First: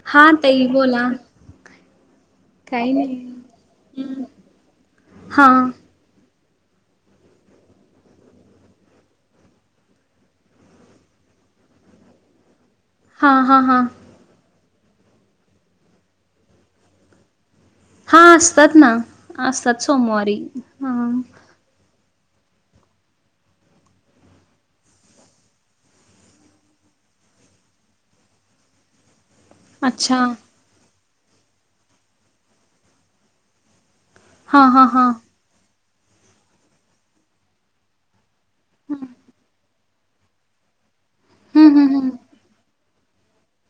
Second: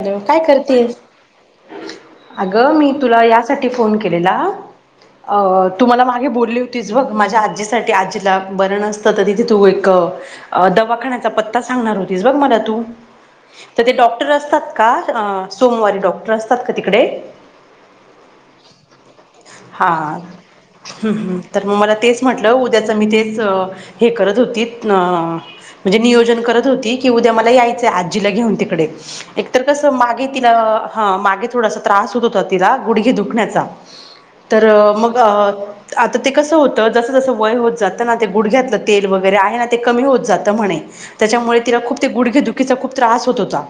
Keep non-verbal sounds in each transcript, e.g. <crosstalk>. Hello हा काय ताई करतेस बोला अगं मी काही नाही तुला यासाठी फोन केलेला अ हा तु मला मागे बोलीवतीस बघ माझ्या आजीसाठी आजीला बरं नसतं तरी तिथे तू एक अ.. दवाखान्याचा पत्ता सांगणार हुतीस बघ मला तू हा हा हा तर ते डॉक्टर असतात का अ सोमवारी डॉक्टर असतात का तिकडे हा असतात ना असतात सोमवारी हा हम् हम तर मला तेच म्हंटलं उद्याच मी तेच हे करत होतीत न.. म्हणजे नियोजन करत होती की उद्या मला यायचं आजीला घ्युन तिकडे तर कसं अच्छा मागे तिला हा मागे थोडासा त्रास हुत हुता तिला गुडघे दुखण्याचा हा तर हा हा मग आता ते कसं होतं जसं जसं वय होत जात <unintelligible> गुडघ्यातलं तेल हम्म वगैरे आहे ना ते कमी होत जातं म्हणे त्याच्यामुळे तिला हम्म खूप ते हम्म गुडघे दुखी खीचा खूप त्रास हुत हुता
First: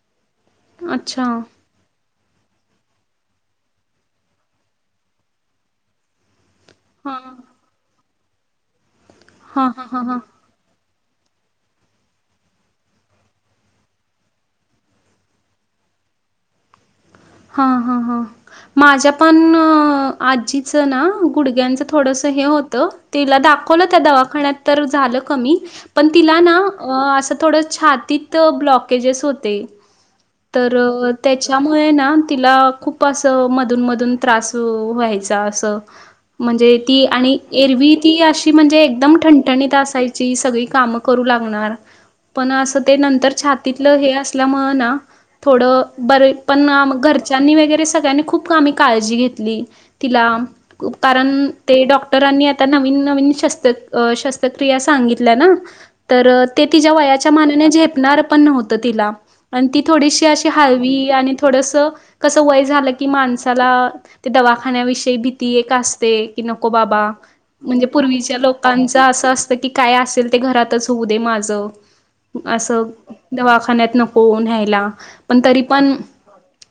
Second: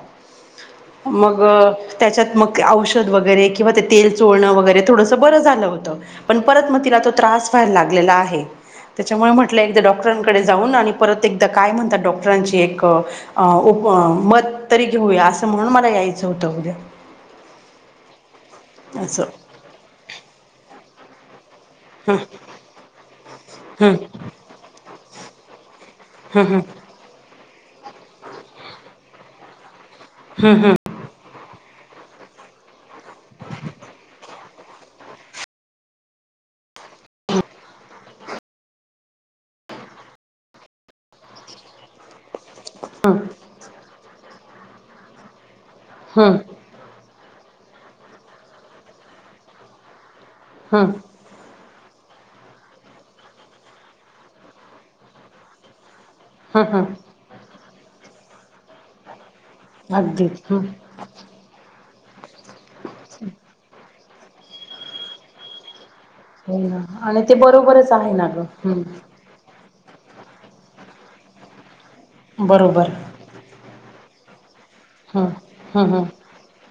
अच्छा मग अ.. त्याच्यात मग औषध वगैरे किंवा ते-तेल चोळणं वगैरे थोडसं बरं झालं होतं पण परत मग तिला तो हा त्रास व्हाय लागलेला आहे तच्यामुळं म्हटलं हा एकदा हा हा हा डॉक्टरांकडे जावून आणि परत एकदा काय म्हणतात डॉक्टरांची एक अ उप मत तरी होय असं म्हणून मला यायचं हुतं उद्या हा हा हा माझ्या असं पण आजीचं ना गुडघ्यांच हं थोडसं हे होतं तिला दाखवलं हं त्या दवाखान्यात तर झालं कमी पण तिला ना हं असं थोडं छातीत ब्लॉकेजेस होते तर तच्यामुळे ना तिला खूप असं मधून मधून त्रास व्हायचा असं म्हणजे ती आणि एरवी ती अशी म्हणजे एकदम ठणठणीत असाय ची सगळी कामं करू लागणार पण असं ते नंतर छातीतलं हे असल्यामुळं ना थोडं बरे हं हं पण घरच्यांनी वगैरे सगळ्यांनी खूप आम्ही काळजी घेतली तिला हं कारण ते डॉक्टरांनी आता नवीन नवीन श शस्त्रक्रिया सांगितल्या ना तर ते तिच्या वयाच्या मानाने झेपणार पण नव्हतं तिला आणि ती थोडीशी अगदी अशी हं हलवी आणि थोडस कसं वय झालं की माणसाला ते दवाखान्याविषयी भीती एक असते की हो नको ना बाबा आणि ते म्हणजे बरोबरच आहे ना पूर्वीच्या गं लोकांचा हं असं अस की काय असेल ते घरातच होऊ दे माझं असं बरोबर दवाखान्यात नको न्यायला हं पण तरी हं पण हं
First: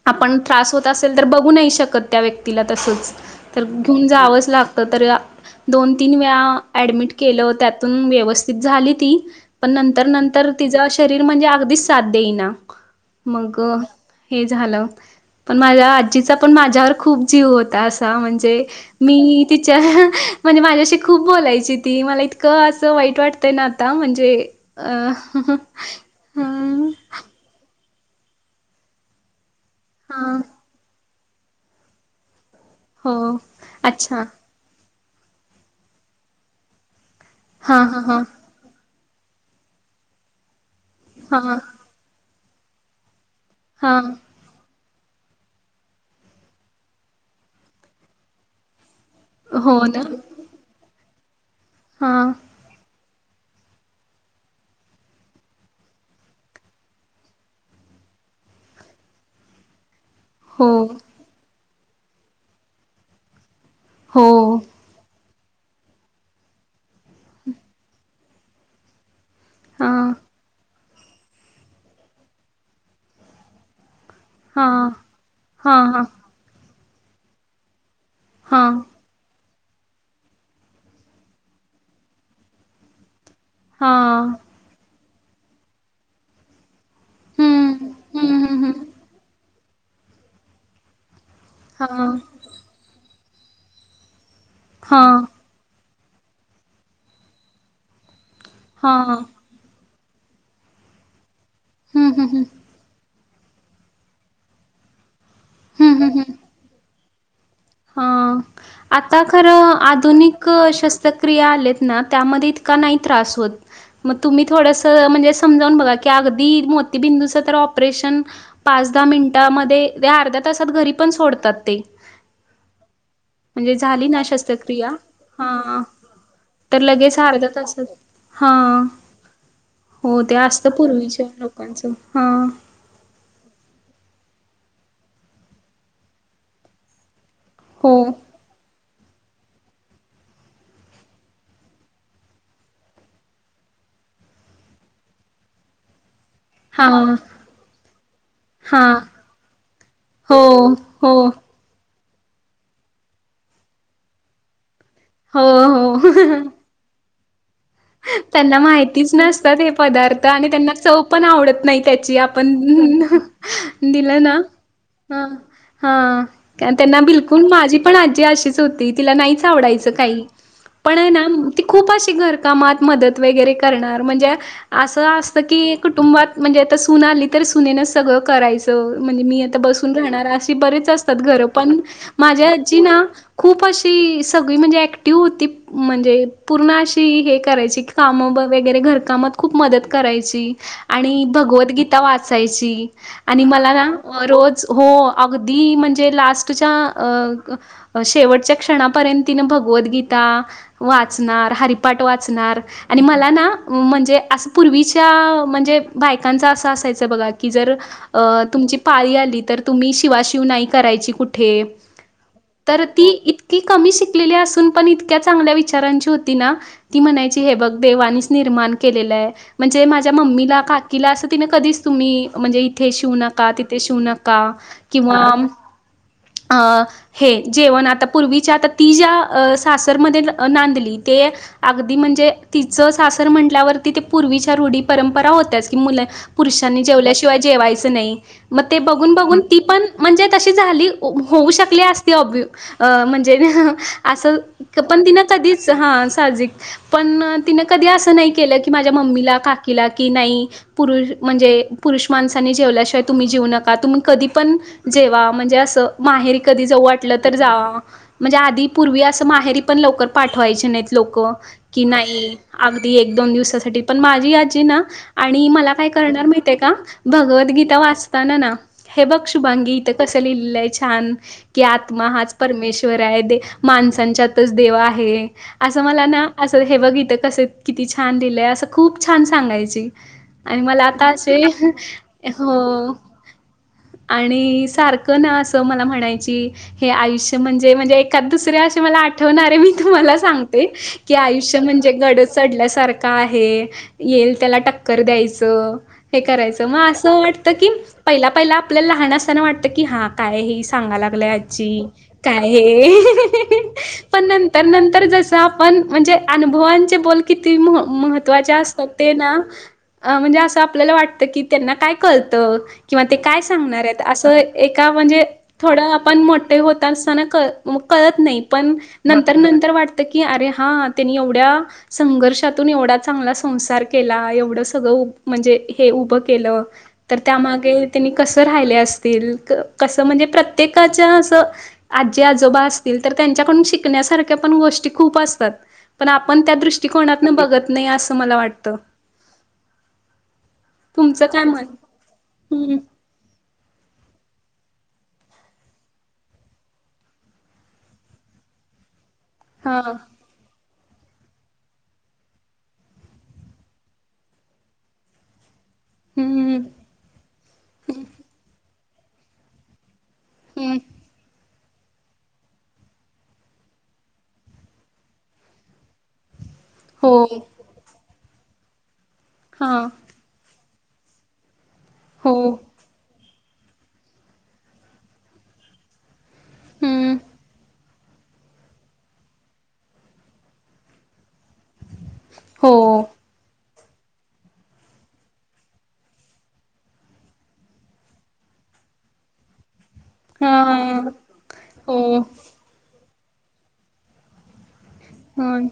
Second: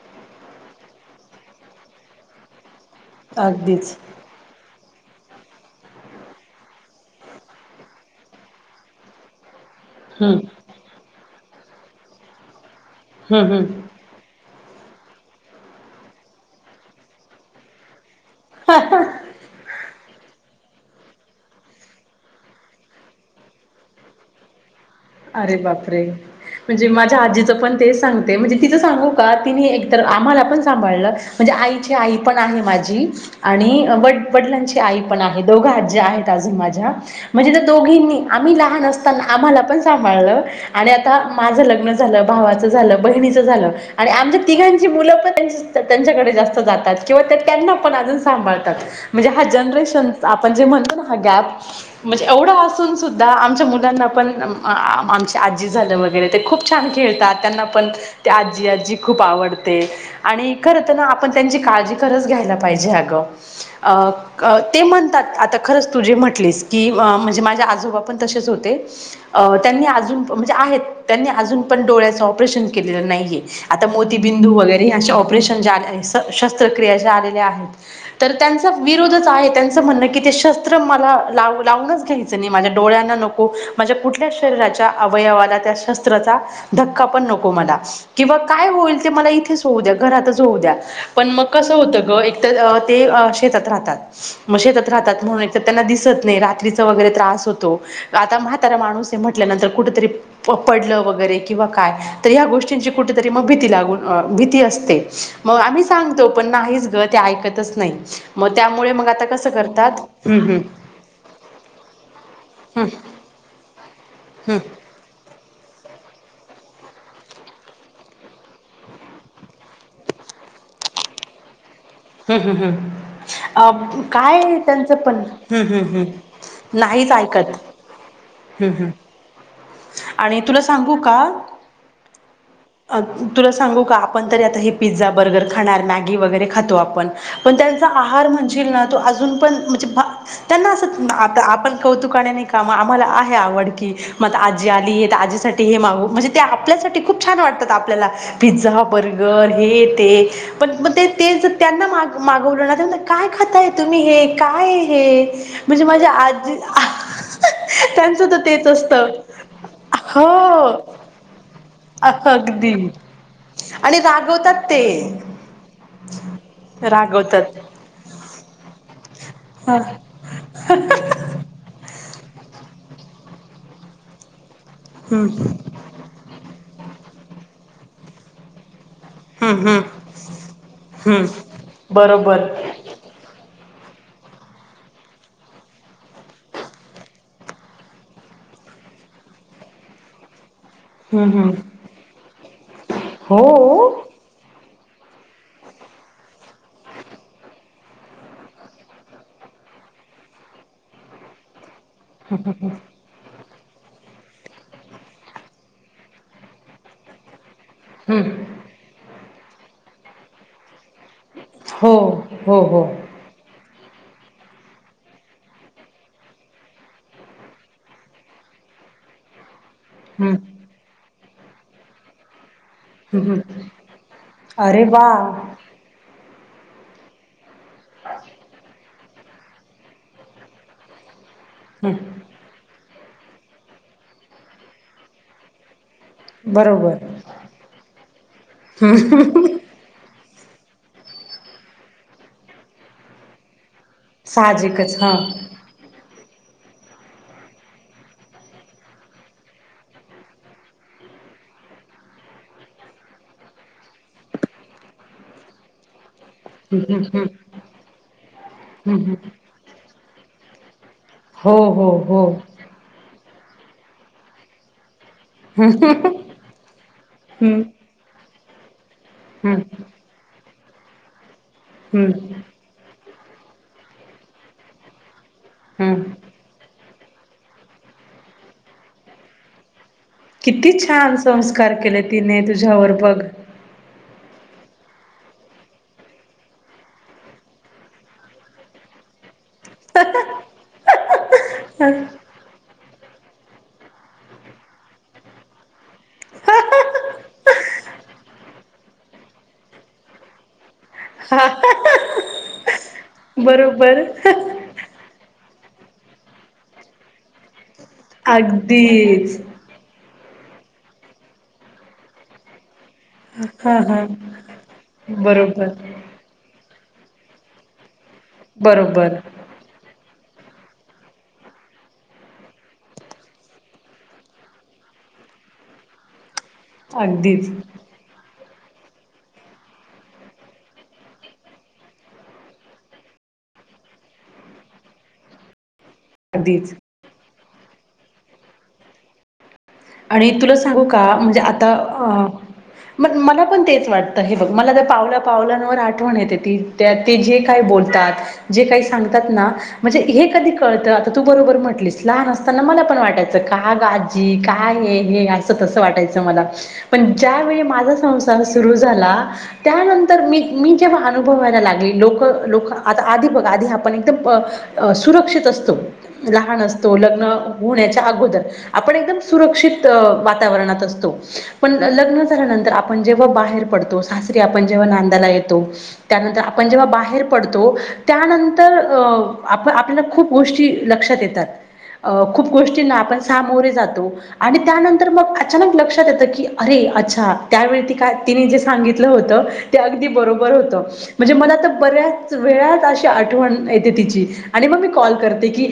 आपण त्रास होत असेल तर बघू नाही शकत त्या व्यक्तीला तसंच तर अगदीच घेऊन जावंच लागतं तर दन तीन वेळा डमि के त्यातून व्यवस्थित झाली ती पण तर हं नंतर तिचां शरीर म्हणजे अगदीच साथ देईना हं मग हं हे झालं पण माझ्या आजीचा पण माझ्यावर खूप जीव होता असा म्हणजे मी तिच्या म्हणजे माझ्याशी खूप बोलायची ती मला इतकं असं वाईट वाटत ते ना आता म्हणजे अ अरे बापरे म्हणजे हां म आजीचं पण तेच सांगते म्हणजे तिचं सांगू का तिने एकतर आम्हाला पण सांभाळलं म्हणजे आईची आई पण आहे माझी हो आणि व अच्छा वडिलांची ण दघ आहेत माझ्या म्हणज त्या हां दोघ हां हां आम्ही लहान अस आम्हाला पण सभ आणि आता हां माझ लग्न झालं भावाच झालं ब झा हां आणि आ तिघांची मुलं पण त्यांच्याकडे जास्त जातात किंवा त्यांना पण अजून सांभाळतात म्हणजे हा हो ना जनरेशन आपण जे म्हणतो ना हा गॅप म्हणजे हां एवढ असून द आमच्या मुलांना पण आ आमची आजी झालं वगैरे ते खूप छान खेळतात त्यांना पण ते आजी आजी खूप आवडते आणि हो खरत ना आपण त्यांची काळजी करच घ्यायला पाहिजे अगं हो अ ते म्हणतात आता खरंच तुझे म्हटली की म्हणजे माझ्या आजोबा पण तसेच होते अ त्यांनी हां अजून म्हणजे आहेत त्यांनी अजून पण डोळ्याचं ऑपरेशन केलेलं नाहीये आता मोतीबिंदू वगैरे हां हचे ऑपरेशन हां हां शस्त्रक्रिया आलेल्या आहेत तर त्यांचा हां विरोधच आहे त्यांचं म्हणणं क ते शस्त्र म ला लावूनच घ्यायचं नाही माझ्या डोळ्यांना नको माझ कुठ हां शरीच्या अवयवाला त्या शस्त्राचा धक्का पण नको मला हम्म हम्म किंवा हम्म काय हम्म होईल ते मला इथेच होऊ द्या घरातच होऊ द्या पण मग कस होत हां ग एक तरर ते शेतात राहतात मग शेतात राहतात हां म्हणून त्यांना दिसत नाही रात्रीचा वगैरे त्रास होतो आता म्हातारा माणूस हां ंतर कुठरी पडलं वगैरे किंवा काय हम्म हम्म तर ह हम्म गोष्टीं क भी ला भी असते मग आम्ही हम्म हम्म सांगतो हम्म पण नाही ग हां म त्या आता खरं आधुनिक शस्त्रक्रिया आलेत ना त्यामध्ये इतका हं हं नाही त्रास होत मग तुम्ही हं थोडंसं म्हणजे समजावून बघा की अगदी मोतीबिंदूचं तर ऑपरेशन पाच दहा मिनटामध्ये ते अर्ध्या तासात घरी पण सोडतात ते हम् हम् हम म्हणजे अ झाली ना काय शस्त्रक्रिया त्यांचं पण हम् हा हम् हम् तर नाहीच लगेच अर्धा ऐकत तासात हा हं हं हो ते आणि तुला असत सांगू पूर्वीच्या का लोकांचं हा तुला सांगू का आपण तरी आता हे पिझ्झा बर्गर खाणार मॅगी वगैरे खातो आपण पण त्यांचा हो आहार म्हणजील ना तो अजून पण म्हणजे भा त्यांना असं आ आपण कौतुकाने नाही कामा आम्हाला आहे आवड की मग आजी आली आहे तर आजीसाठीठी हे मागू म्हणजे ते हा आपल्यासाठी खूप छान वाटतात आपल्याला पिझ्झा हा बर्गर हे य ते हो पण मग ते हो ते त्यांना माग मागवलं ना ते काय खाताय तुम्ही हे काय हे हो म्हणजे हो माझ्या आजी त्यांचं तर त्यांना तेच असतं माहितीच नसतात हे पदार्थ हो आणि त्यांना चव पण आवडत नाही त्याची आपण अगदी आणि दिलं ना रागवतात ते हा हा कारण त्यांना बिलकुल रागवतात माझी पण आजी अशीच होती तिला नाहीच ह आवडायचं काही पण आहे ना ती खूप अशी घरकामात मदत वगैरे करणार म्हणजे असं असतं हम्म की कुटुंबात म्हणजे आता सून आली तर सुनेनं सगळं करायच म्हणजे मी आता हम्म हम्म बसून राहणार अे बरेच असतात घर पण हम्म बरोबर माझ्या खूप अशी सगळी म्हणजे एक्टिव होती म्हणजे पूर्ण अशी करायची काम वगैरे घरकामात खूप मदत करायची आणि हम्म हम्म भागवत गीता वाचायची आणि मला हो ना रोज हो अगदी म्हणजे लास्टच्या शेवटच्या क्षणापर्यंत तिन भगवद्गीता वाचणार हरिपाठ वाच चणार आणि मला ना म्हणजे असं पूर्वीच्या म्हणजे बायकांचा असं असायचं बघा की जर अ हम्म तुमची पाळी आली तर तुम्ही शिवाशिव नाही करायची कुठे हो हो हो तर ती इत की कमी शिकलेली असून पण इतक्या चांगल्या विचारांची होती ना ती म्हणायची हे बघ देवानीच निर्माण केलेलंय म्हणजे माझ्या हम्म मम्मीला का तिला असं तिने कधीच तुम्ही म्हणजे इथे शिवू हम्म नका हम्म तिथे शिवू नका अरे वा किंवा आं हे जेवण आता पूर्वीच्या आता ती ज्या सासरमध्ये नांदली ते अगदी हम्म म्हणजे तिचं सासर म्हटल्यावरती ते पूर्वीच्या रूढी परंपरा होत्याच की मुलं पुरुषांनी बरोबर जेवल्याशिवाय जेवायचं नाही मग ते बघून बघून ती पण म्हणजे तशी झाली होऊ शकली असती अ म्हणजे असं साहजिकच पण हा तिन हम्म कधीच हा साजिक पण तिन कधी असं नाही केलं की माझ्या मम्मीला काकीला कि नाही पुरु म्हणजे पुरुष माणसानी जेवल्याशिवाय तुम्ही जेवू नका तुम्ही कधी पण जेवा म्हणजे असं माहेरी कधी जाऊ हम्म वाटलं हम्म तर जा म्हणजे आधी पूर्वी हम्म हम्म असं माहेरी पण लवकर पाठवायचे नाहीत लोक हो की हो हो नाही अगदी एक दोन दिवसासाठी पण माझी आजी ना आणि मला काय हम्म करणार माहिताय का भगवद्गीता वाचताना ना हे बघ शुभांगी हम्म ते कस लिहिलंय छान की आत्मा हम्म हाच परमेश्वर माणसांच्याच देवा आहे असं हम्म मला ना असं हे बघ इथ कस किती छान दिलंय असं खूप छान सांगायची आणि किती मला आता छान असे संस्कार केले तिने हो तुझ्यावर बघ आणि सारखं ना असं मला म्हणायची हे आयुष्य म्हणजे म्हणजे एकाद दुसरे असे मला आठवणारे मी तुम्हाला सांगते की आयुष्य म्हणजे गड चढल्यासारखं आहे येईल त्याला टक्कर द्यायचं हे करायचं मग असं वाटतं की पहिला पहिला आपल्याला लहान असताना वाटतं की हा काय हे सांगा लागल्या आज्जी काय हे बरोबर पण नंतर नंतर जस आपण म्हणजे अनुभवांचे बोल किती महत्त्वाचे असतात ते अगदीच ना अ म्हणजे असं आपल्याला वाटतं की त्यांना काय कळतं किंवा ते काय हा सांगणार हा आहेत असं एका म्हणजे बरोबर थोडं आपण मोठे होत असताना कळ कळत नाही पण बरोबर नंतर नंतर वाटत की अरे हा त्यांनी एवढ्या संघर्षातून एवढा चांगला संसार केला एवढं सगळं म्हणजे हे उभं केलं तर अगदीच त्यामागे त्यांनी कस राहिले असतील कसं म्हणजे प्रत्येकाच्या असं आजी आजोबा असतील तर त्यांच्याकडून शिकण्यासारख्या पण गोष्टी खूप अस पण आपण त्या अगदीच दृष्टकोनात बघत नाही असं मला वाटत आणि तुला सांगू का म्हणजे आता हम्म मग मला पण तेच वाटतं हे बघ मला तर पावला पावलांवर आठवण येते ती त्या ते जे काय बोलतात जे काही सांगतात ना हा म्हणजे हे कधी कळत आ तू बरोबर म्हटलीस लहान असताना मला पण वाटायचं का गाजी काय हे तस वाटायचं मला हम्म पण ज्या वळी माझा संसार सुरू झाला त्यानंतर मी मी हम्म जेव्हा अनुभवायला लागले लोक लोक आता आधी बघ आधी आपण एकदम सुरक्षित असतो लहान असतो हो लग्न होण्याच्या अगोदर आपण एकदम हा सुरक्षित वाताणात असतो पण हो लग्नाझाल्यानंतर आपण जेव्हा बाहेर पडतो सासरी आपण जेव्हा नांदाला येतो त्यानंतर आपण जेव्हा हम्म बाहेर पडतो त्यानंतर अ आप आपल्याला खूप गोष्टी लक्षात येतात खूप हो गोष्टींना आपण सामोरे जातो आणि त्यानंतर मग अचानक लक्षात येतं की अरे अच्छा त्यावेळी त काय तिने जे सांगितलं होतं ते अगदी बरोबर हा होत म्हणजे मला आ तर हो बऱ्याच वेळात अशी आठवण येते तिची आणि मग मी कॉल करते की हं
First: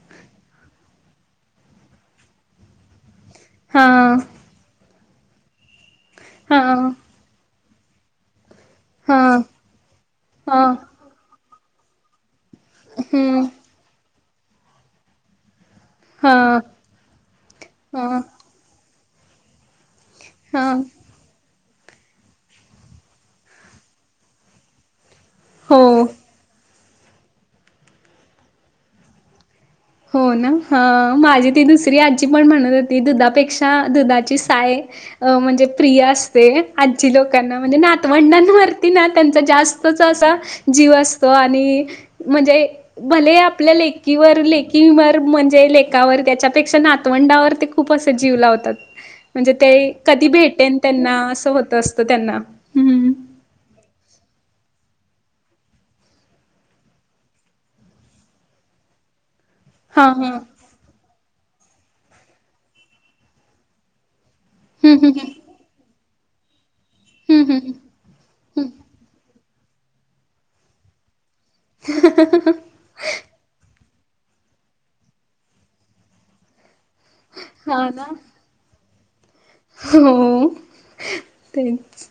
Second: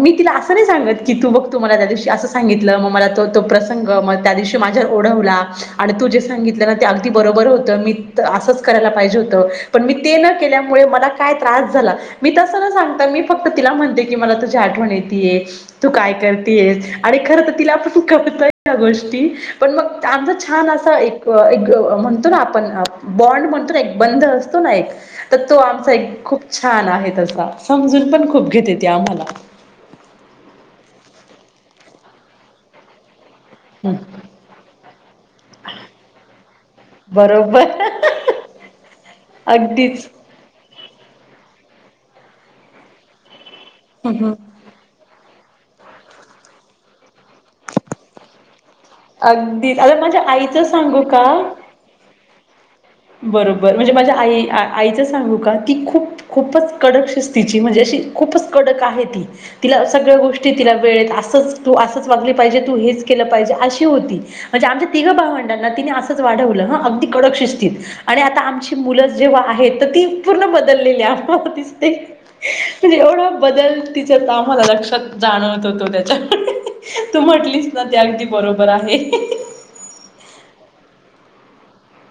मी तिला असं नाही सांगत की तू बघ तुम्हाला त्या दिवशी असं सांगित ग मला त तो हा प्रसंग मग त्या दिवशी माझ्यावर ओढवला आणि तू जे हा सांगितलं ना ब होत मी असंच करायला पाहिजे हा होत पण मी ते न हा केल्यामुळे मला काय त्रास झाला मी तस ना सांगता मी हम्म फक्त तिला म्हणते की मला तुझी आठवण येतय तू काय हा करतेयस आणि खर तर तिला आपण हा तूतय या गोष्टी पण मग आमचा हा छान असा एक एक म्हणतो ना आपण बॉन्ड म्हणतो ना एक बंद असतो ना एक तर तो आमचा हो एक खूप छान आहे तसा समजून पण खूप घेत येते आम्हाला हो ना ह माझी ती दुसरी आजी पण म्हणत होती दुधापेक्षा दुधाची साय अ म्हणजे प्रिय असते आजी लोकांना बरोबर म्हणजे नातवंडांवरती ना त्यांचा जास्त अगदीच जीव असतो आणि म्हणजे भले आपल्या लेकीवर ले किं मर म्हणजे लेखवर त्याच्यापेक्षा नातवंडावर ते खूप असे जीव लावतात म्हणजे अगदी ते आता माझ्या कधी आईचं भेटेन सांगू त्यांना का असं होत असतं त्यांना हं. बरोबर म्हणजे माझ्या आई आ आईचं सांगू का ती खूप खूपच कडक शिस्तीिची म्हणजे अशी खूपच कडक आहे ती तिला हां, सगळ्या हां. गोष्टी तिला वेळेत असंच तू असंच वागली पाहिजे तू हेच केलं पाहिजे अशी होती म्हणजे आमच्या हं, हं, तिघं हं. भावंडांना तिनें असंच वाढवलं हं अगदी कडक हं, हं, शिस्तीत हं. आणि आता आमची मुलंच जेव्हा आहेत तर ती पूर्ण बदललेली आ तिसते णे एवढा बदल तिच तर आम्हाला लक्षात जाणवत होतो त्याच्याक तू म्हटलीस ना ते अगदी बरोबर आहे हो तेच